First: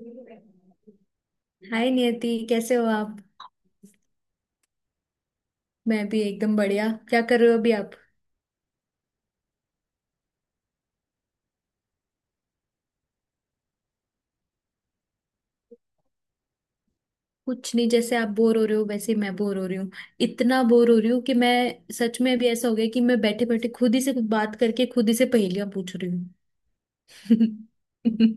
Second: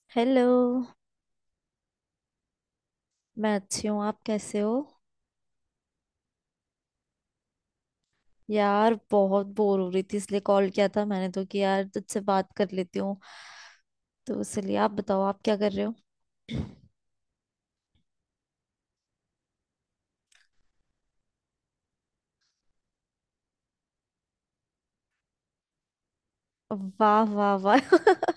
हाय। Hello. Niyati कैसे हो आप? मैं अच्छी हूँ। आप कैसे हो? मैं भी एकदम बढ़िया। क्या कर रहे हो अभी आप? यार बहुत बोर हो रही थी इसलिए कॉल किया था मैंने तो कि यार तुझसे बात कर लेती हूँ। तो इसलिए आप बताओ, आप क्या कर रहे हो? कुछ नहीं, जैसे आप बोर हो रहे हो वैसे ही मैं बोर हो रही हूँ। इतना बोर हो रही हूँ कि मैं सच में अभी ऐसा हो गया कि मैं बैठे बैठे खुद ही से कुछ बात करके खुद ही से पहेलियां पूछ रही वाह वाह हूँ। वाह।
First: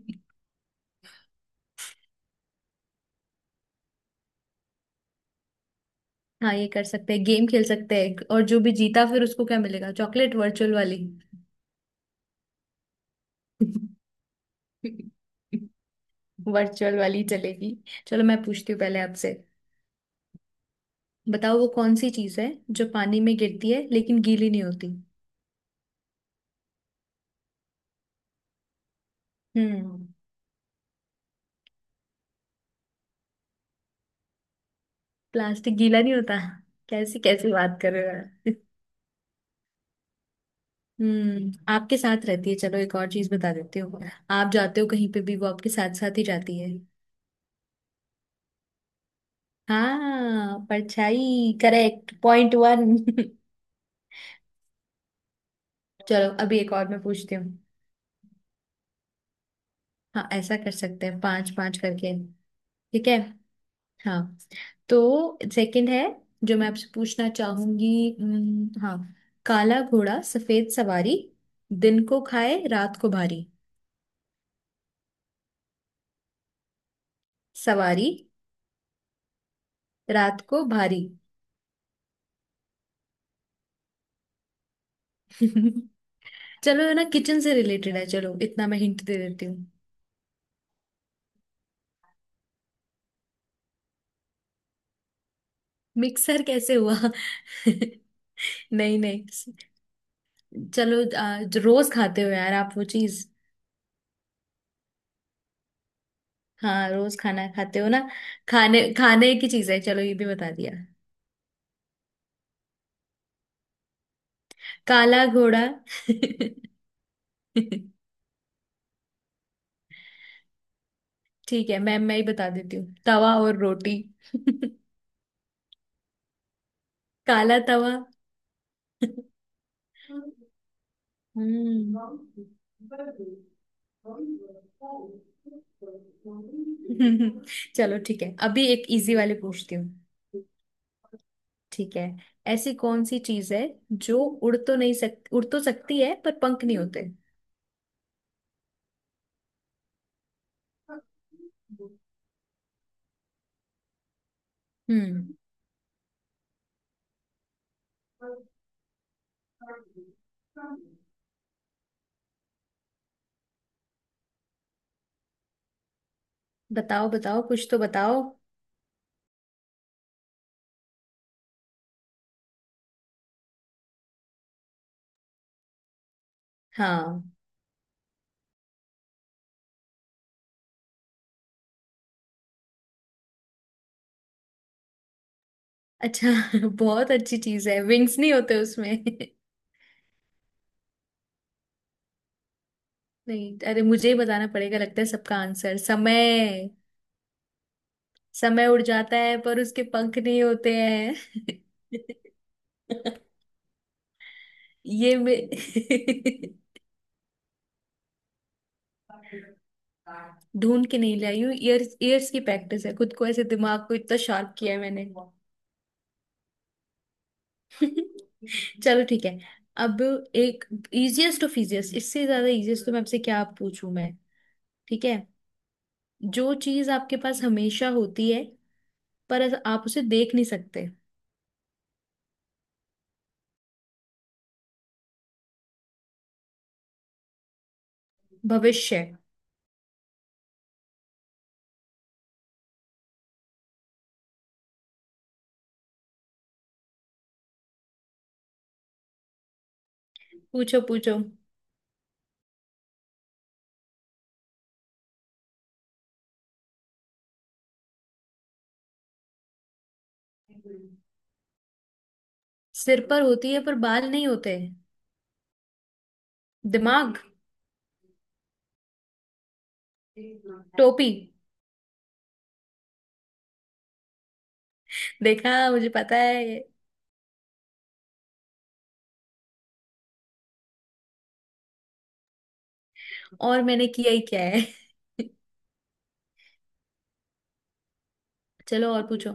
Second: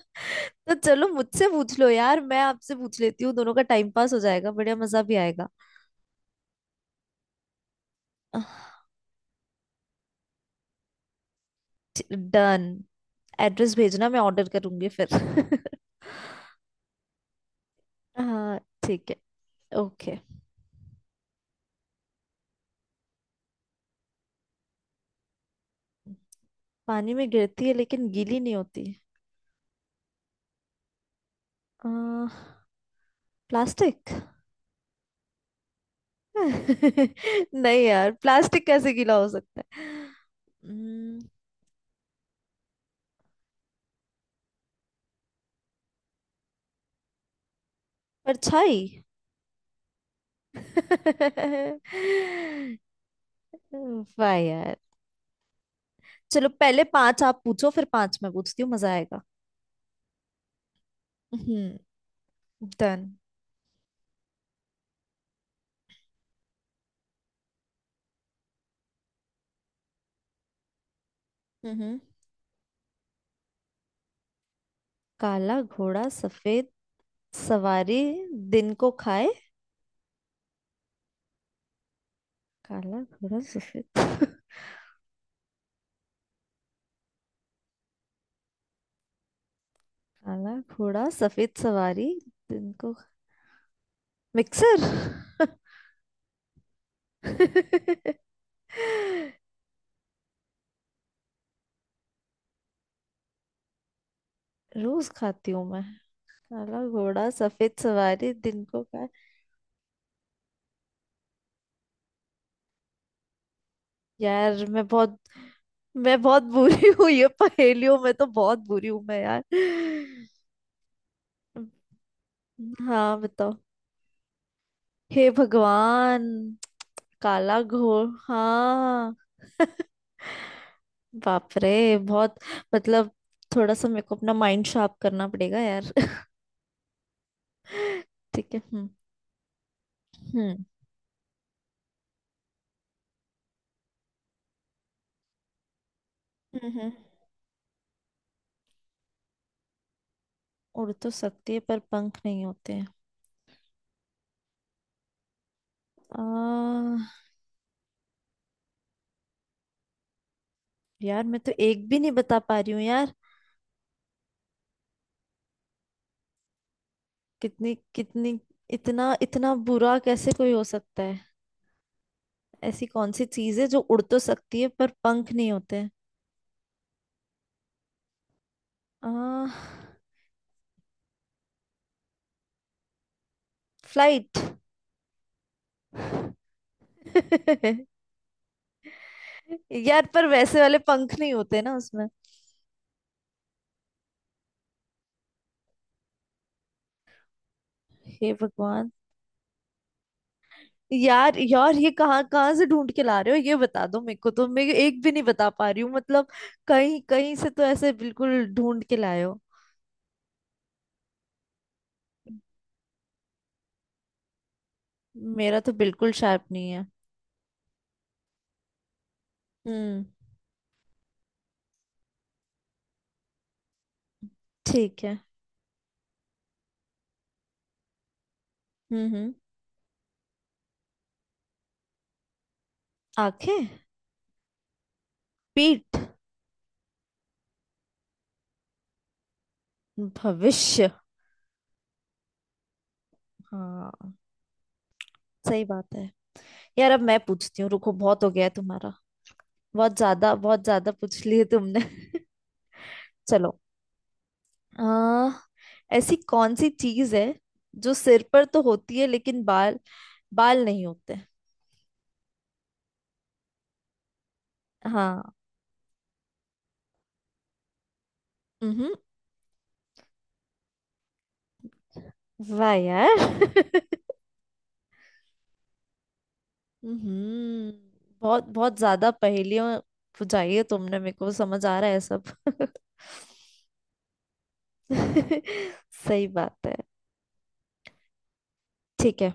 तो चलो मुझसे पूछ लो यार, मैं आपसे पूछ लेती हूँ, दोनों का टाइम पास हो जाएगा, बढ़िया मजा भी आएगा। हाँ, ये कर सकते हैं, गेम खेल सकते हैं, और जो भी जीता फिर उसको क्या मिलेगा? चॉकलेट, वर्चुअल वाली। डन। एड्रेस भेजना, मैं ऑर्डर करूंगी फिर। वर्चुअल वाली चलेगी। चलो मैं हाँ। पूछती हूँ पहले ठीक है। आपसे। ओके। बताओ वो कौन सी चीज़ है जो पानी में गिरती है लेकिन गीली नहीं होती? पानी में गिरती है लेकिन गीली नहीं होती। हम्म। आ, प्लास्टिक। प्लास्टिक गीला नहीं होता? कैसी कैसी बात नहीं कर रहे हो यार, यार। प्लास्टिक कैसे गीला हो सकता है? हम्म, आपके साथ रहती है। चलो एक और चीज बता देती हूँ। आप जाते हो कहीं पे भी वो आपके साथ साथ ही जाती है। परछाई। हाँ, परछाई करेक्ट, पॉइंट वन। वाह यार। चलो चलो अभी एक पहले और मैं पांच पूछती आप हूँ। पूछो फिर पांच मैं पूछती हूँ, मजा आएगा। हाँ, ऐसा कर सकते हैं, पांच हम्म। पांच करके। ठीक डन। है। हाँ, तो सेकंड है जो मैं आपसे पूछना चाहूंगी। हाँ। काला घोड़ा सफेद सवारी, हम्म। दिन को खाए रात को भारी। काला घोड़ा सफेद सवारी। सवारी। दिन को खाए। रात को भारी। काला घोड़ा सफेद। चलो ये ना किचन से रिलेटेड है, चलो इतना मैं हिंट दे देती हूँ। काला घोड़ा सफेद सवारी दिन को। मिक्सर। मिक्सर कैसे हुआ? नहीं नहीं। चलो जो रोज खाते हो यार आप, वो चीज। रोज खाती हूँ मैं? काला हाँ, रोज घोड़ा खाना सफेद खाते हो ना। सवारी दिन खाने को का। खाने की चीज है, चलो ये भी बता दिया। यार मैं बहुत काला घोड़ा। मैं बहुत बुरी हूँ, ये पहेलियों में तो बहुत बुरी हूँ मैं यार। ठीक है मैं ही बता देती हूँ, हाँ तवा बताओ। और रोटी। हे भगवान। काला काला तवा। घोड़, हाँ। बाप रे, हम्म। बहुत। मतलब, थोड़ा सा मेरे को अपना माइंड शार्प करना पड़ेगा यार। चलो ठीक है, ठीक है। अभी एक हम्म। इजी वाले पूछती हूँ। हम्म। ठीक है। ऐसी कौन सी चीज है जो उड़ तो नहीं सकती, उड़ तो सकती है पर पंख हम्म नहीं हम्म। होते? उड़ तो सकती है पर पंख नहीं होते हैं। हम्म। आ, यार मैं तो एक भी नहीं बता पा रही हूँ यार। बताओ बताओ, कुछ कितनी तो बताओ। कितनी, इतना इतना बुरा कैसे कोई हो सकता है? ऐसी कौन सी चीज है जो उड़ तो सकती है पर पंख नहीं होते हैं? हाँ। आ, फ्लाइट। अच्छा। बहुत अच्छी चीज है, विंग्स नहीं होते उसमें। यार पर वैसे वाले पंख नहीं होते ना उसमें। नहीं अरे, मुझे ही बताना पड़ेगा लगता है सबका आंसर। समय। हे समय उड़ भगवान। जाता है पर उसके पंख नहीं होते हैं। यार यार, ये कहाँ कहाँ से ढूंढ के ला रहे हो, ये बता दो मेरे को, तो मैं एक भी ये नहीं मैं। बता पा रही हूँ मतलब। कहीं कहीं से तो ऐसे बिल्कुल ढूंढ के लाए हो। ढूंढ के नहीं लाई हूँ, ईयर्स ईयर्स की प्रैक्टिस है, खुद को ऐसे दिमाग को इतना शार्प किया है मैंने। मेरा तो बिल्कुल शार्प नहीं है। चलो ठीक है। अब हम्म। एक इजिएस्ट ऑफ इजिएस्ट, इससे ज्यादा इजिएस्ट तो मैं आपसे क्या पूछूं मैं। ठीक ठीक है। है। जो चीज आपके पास हमेशा होती है हम्म। हम्म। पर आप उसे देख नहीं सकते? आंखें। पीठ। भविष्य। भविष्य। हाँ, सही बात है। यार अब मैं पूछती हूँ, रुको, बहुत हो गया है तुम्हारा। बहुत पूछो ज्यादा पूछो। पूछ लिए तुमने। चलो। आ, ऐसी कौन सी चीज है जो सिर पर तो होती है लेकिन बाल, बाल नहीं होते? सिर पर होती है पर बाल नहीं होते? हाँ। दिमाग। हम्म। टोपी। वाह यार। देखा, मुझे पता है। हम्म। बहुत बहुत ज्यादा पहेलियां बुझाई है तुमने मेरे को, समझ आ रहा है सब। और मैंने किया ही क्या है। सही बात है। चलो और ठीक है। पूछो।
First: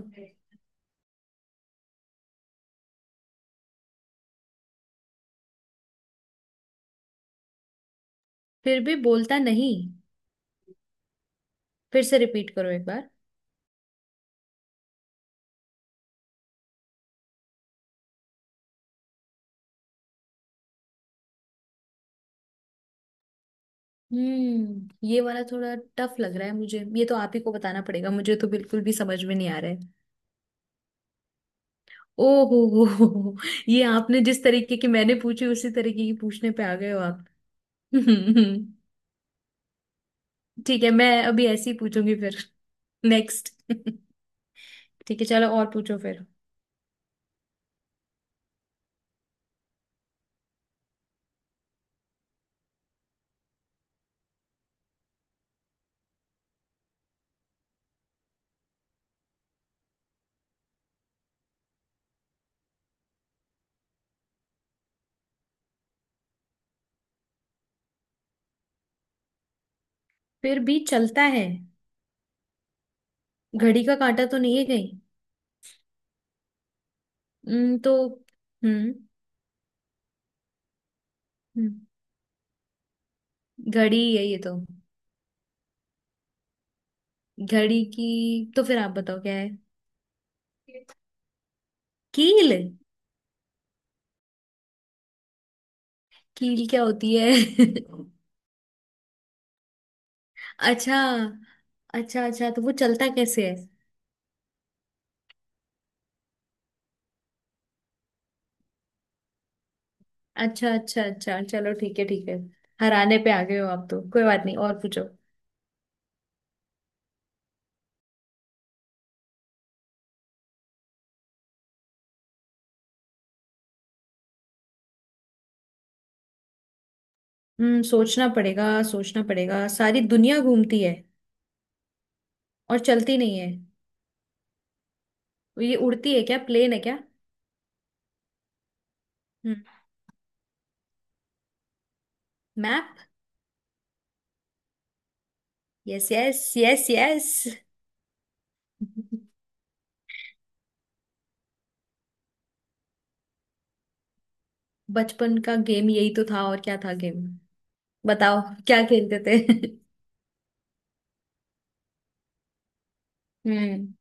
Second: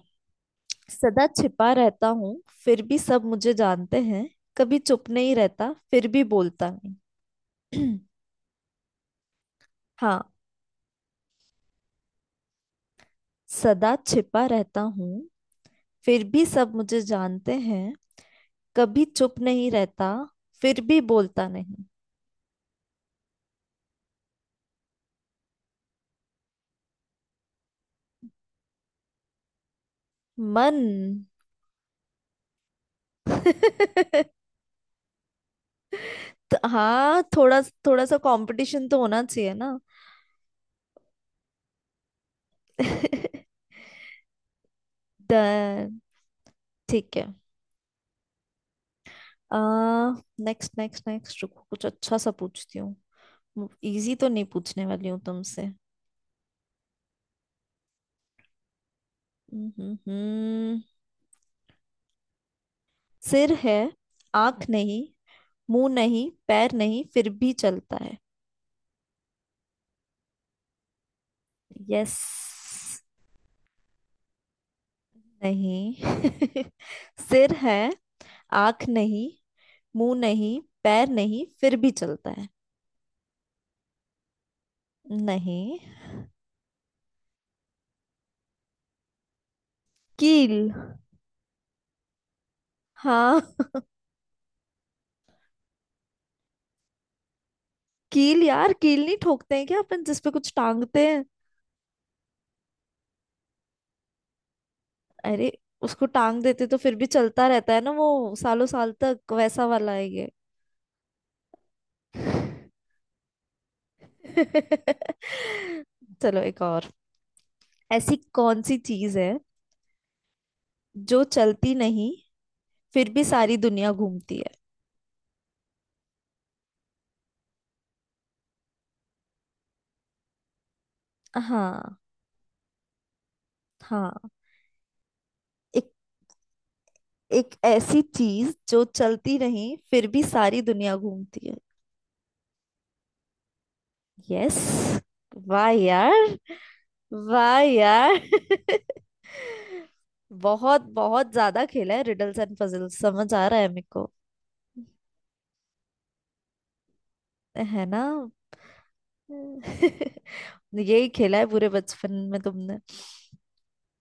सदा छिपा रहता हूँ फिर भी सब मुझे जानते हैं। कभी चुप नहीं रहता फिर भी बोलता नहीं। फिर भी बोलता नहीं? हाँ। फिर से रिपीट करो एक बार। सदा छिपा रहता हूँ फिर भी सब मुझे जानते हैं। कभी चुप नहीं रहता फिर भी बोलता नहीं। हम्म, ये वाला थोड़ा टफ लग रहा है मुझे, ये तो आप ही को बताना पड़ेगा, मुझे तो बिल्कुल भी समझ में नहीं आ रहा है। मन। ओ हो, हो। ये आपने जिस तरीके की मैंने पूछी उसी तरीके की पूछने पे तो आ गए हो हाँ, आप। थोड़ा, थोड़ा सा कंपटीशन तो होना चाहिए ना। ठीक है मैं अभी ऐसे ही पूछूंगी फिर। नेक्स्ट। ठीक है चलो और पूछो डन। फिर। ठीक है। आ, नेक्स्ट नेक्स्ट नेक्स्ट, रुको कुछ अच्छा सा पूछती हूँ। इजी तो नहीं पूछने वाली हूँ तुमसे। हम्म। हम्म, सिर है, आंख नहीं, मुंह नहीं, पैर नहीं, फिर भी चलता है। फिर भी चलता है? यस। घड़ी का कांटा तो नहीं है कहीं? नहीं। सिर है, तो। आंख हम्म। नहीं, मुंह नहीं, पैर नहीं, फिर हम्म, भी चलता है। घड़ी है ये तो। नहीं। घड़ी की तो फिर आप बताओ क्या है? कील। कील? हाँ। कील क्या होती है? कील यार, कील नहीं ठोकते हैं क्या अपन जिसपे कुछ अच्छा। टांगते हैं? अच्छा अच्छा, तो वो चलता कैसे है? अरे उसको टांग देते तो फिर भी चलता रहता है ना वो सालों साल तक, वैसा वाला है। अच्छा अच्छा अच्छा, चलो ठीक है ठीक ये। है। हराने पे आ गए हो आप तो, कोई बात नहीं, और पूछो। चलो एक और। ऐसी कौन सी चीज है जो चलती नहीं फिर भी सारी दुनिया घूमती है? सोचना पड़ेगा, सोचना पड़ेगा, सारी दुनिया घूमती है हाँ। और चलती नहीं है? हाँ। ये एक, उड़ती है क्या, प्लेन है क्या? एक ऐसी चीज जो चलती नहीं फिर भी सारी दुनिया घूमती है। मैप। यस। वाह यस यार। Yes yes yes. वाह यार। बहुत बहुत ज्यादा खेला है रिडल्स एंड पजल्स, समझ आ रहा है मेरे को। बचपन का गेम यही तो था, और क्या था गेम? है ना। बताओ, क्या खेलते थे? यही खेला है पूरे बचपन में तुमने। हम्म।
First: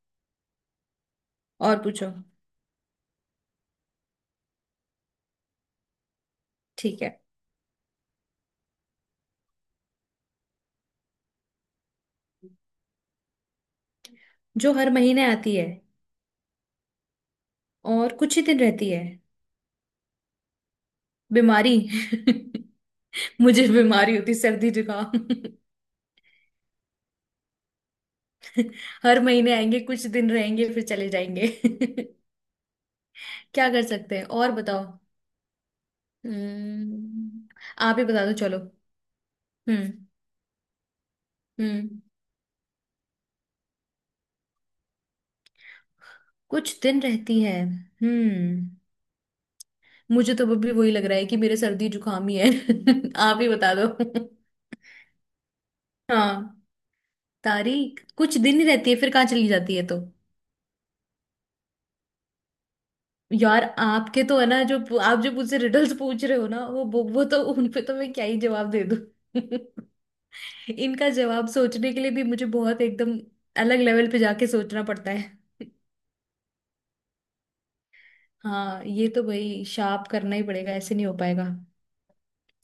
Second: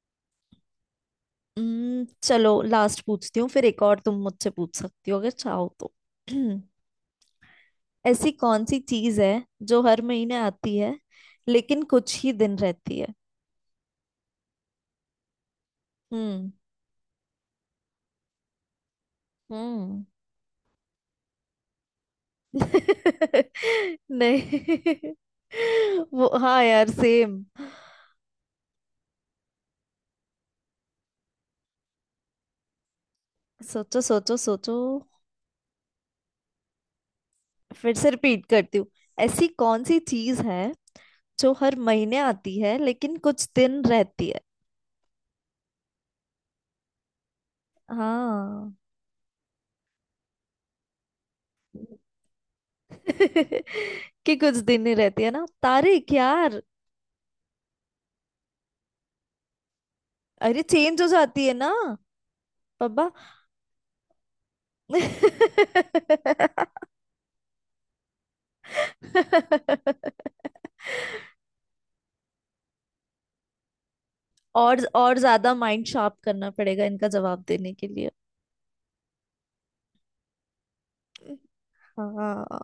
और पूछो। चलो लास्ट पूछती हूँ फिर, एक और तुम मुझसे पूछ सकती हो अगर चाहो तो। ठीक है। ऐसी कौन सी चीज है जो हर महीने आती है लेकिन कुछ ही दिन रहती है? जो हर महीने आती है हम्म। और कुछ ही दिन रहती है? हम्म। बीमारी। मुझे बीमारी होती, सर्दी नहीं। जुकाम। वो हाँ यार, सेम। हर महीने आएंगे, कुछ दिन रहेंगे, फिर चले जाएंगे। क्या कर सोचो सकते हैं, सोचो और सोचो। बताओ। हम्म। फिर आप ही से बता दो रिपीट चलो। करती हूँ। ऐसी कौन हम्म। सी चीज है जो हर हम्म, महीने आती है लेकिन कुछ दिन रहती है? कुछ दिन रहती है हाँ। हम्म। मुझे तो अभी वही लग रहा है कि मेरे सर्दी जुकाम ही है, आप ही बता दो। कि कुछ दिन ही रहती है ना, तारीख यार। हाँ। तारीख कुछ दिन ही रहती है, फिर कहाँ चली जाती है तो? अरे चेंज हो जाती है ना। पापा। यार आपके तो है ना, जो आप जो मुझसे रिडल्स पूछ रहे हो ना, वो वो वो तो उन पे तो मैं क्या ही जवाब दे दूँ। इनका जवाब सोचने के लिए भी मुझे बहुत एकदम अलग लेवल पे जाके सोचना पड़ता और ज्यादा है। माइंड शार्प करना पड़ेगा इनका जवाब देने के लिए। हाँ, ये तो भाई शार्प करना ही पड़ेगा, ऐसे नहीं हो पाएगा। हाँ।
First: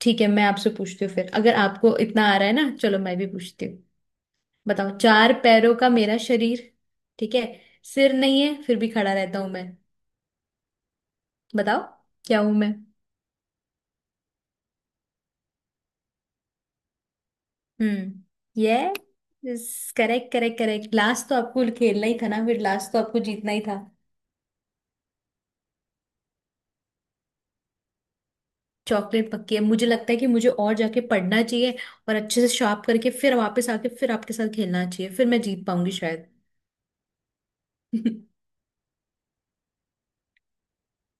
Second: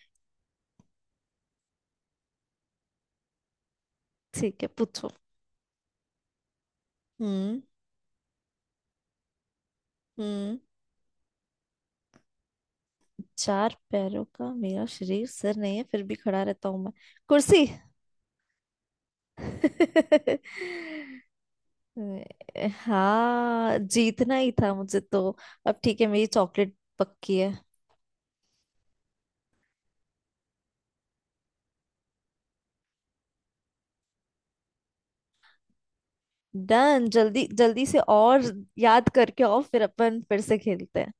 ठीक है मैं आपसे पूछती हूँ फिर, अगर आपको इतना आ रहा है ना, चलो मैं भी पूछती हूँ। ठीक है बताओ, पूछो। चार पैरों का मेरा शरीर, ठीक है, हम्म। सिर नहीं है फिर भी खड़ा रहता हूं मैं। हम्म। बताओ क्या हूं मैं? चार पैरों का मेरा शरीर, सिर नहीं है फिर भी खड़ा रहता हूं मैं। कुर्सी। हम्म। ये करेक्ट करेक्ट करेक्ट, लास्ट तो आपको खेलना ही था ना, फिर लास्ट तो आपको जीतना ही हाँ था। जीतना ही था मुझे तो। अब ठीक है, मेरी चॉकलेट पक्की है। चॉकलेट पक्की है। मुझे लगता है कि मुझे और जाके पढ़ना चाहिए, और अच्छे से शार्प करके फिर वापस आके फिर आपके साथ खेलना चाहिए, फिर मैं जीत पाऊंगी शायद। डन, जल्दी जल्दी से और याद करके, और फिर अपन फिर से खेलते हैं।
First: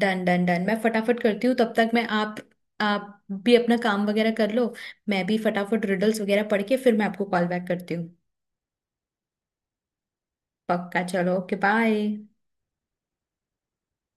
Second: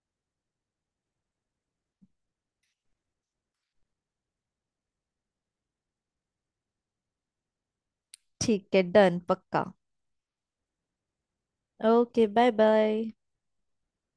डन डन डन, मैं फटाफट करती हूँ, तब तक मैं आप भी अपना काम वगैरह कर लो। मैं भी फटाफट रिडल्स वगैरह पढ़ के फिर मैं आपको कॉल बैक करती हूँ। ठीक है। डन पक्का। पक्का चलो, okay bye. Okay, bye bye.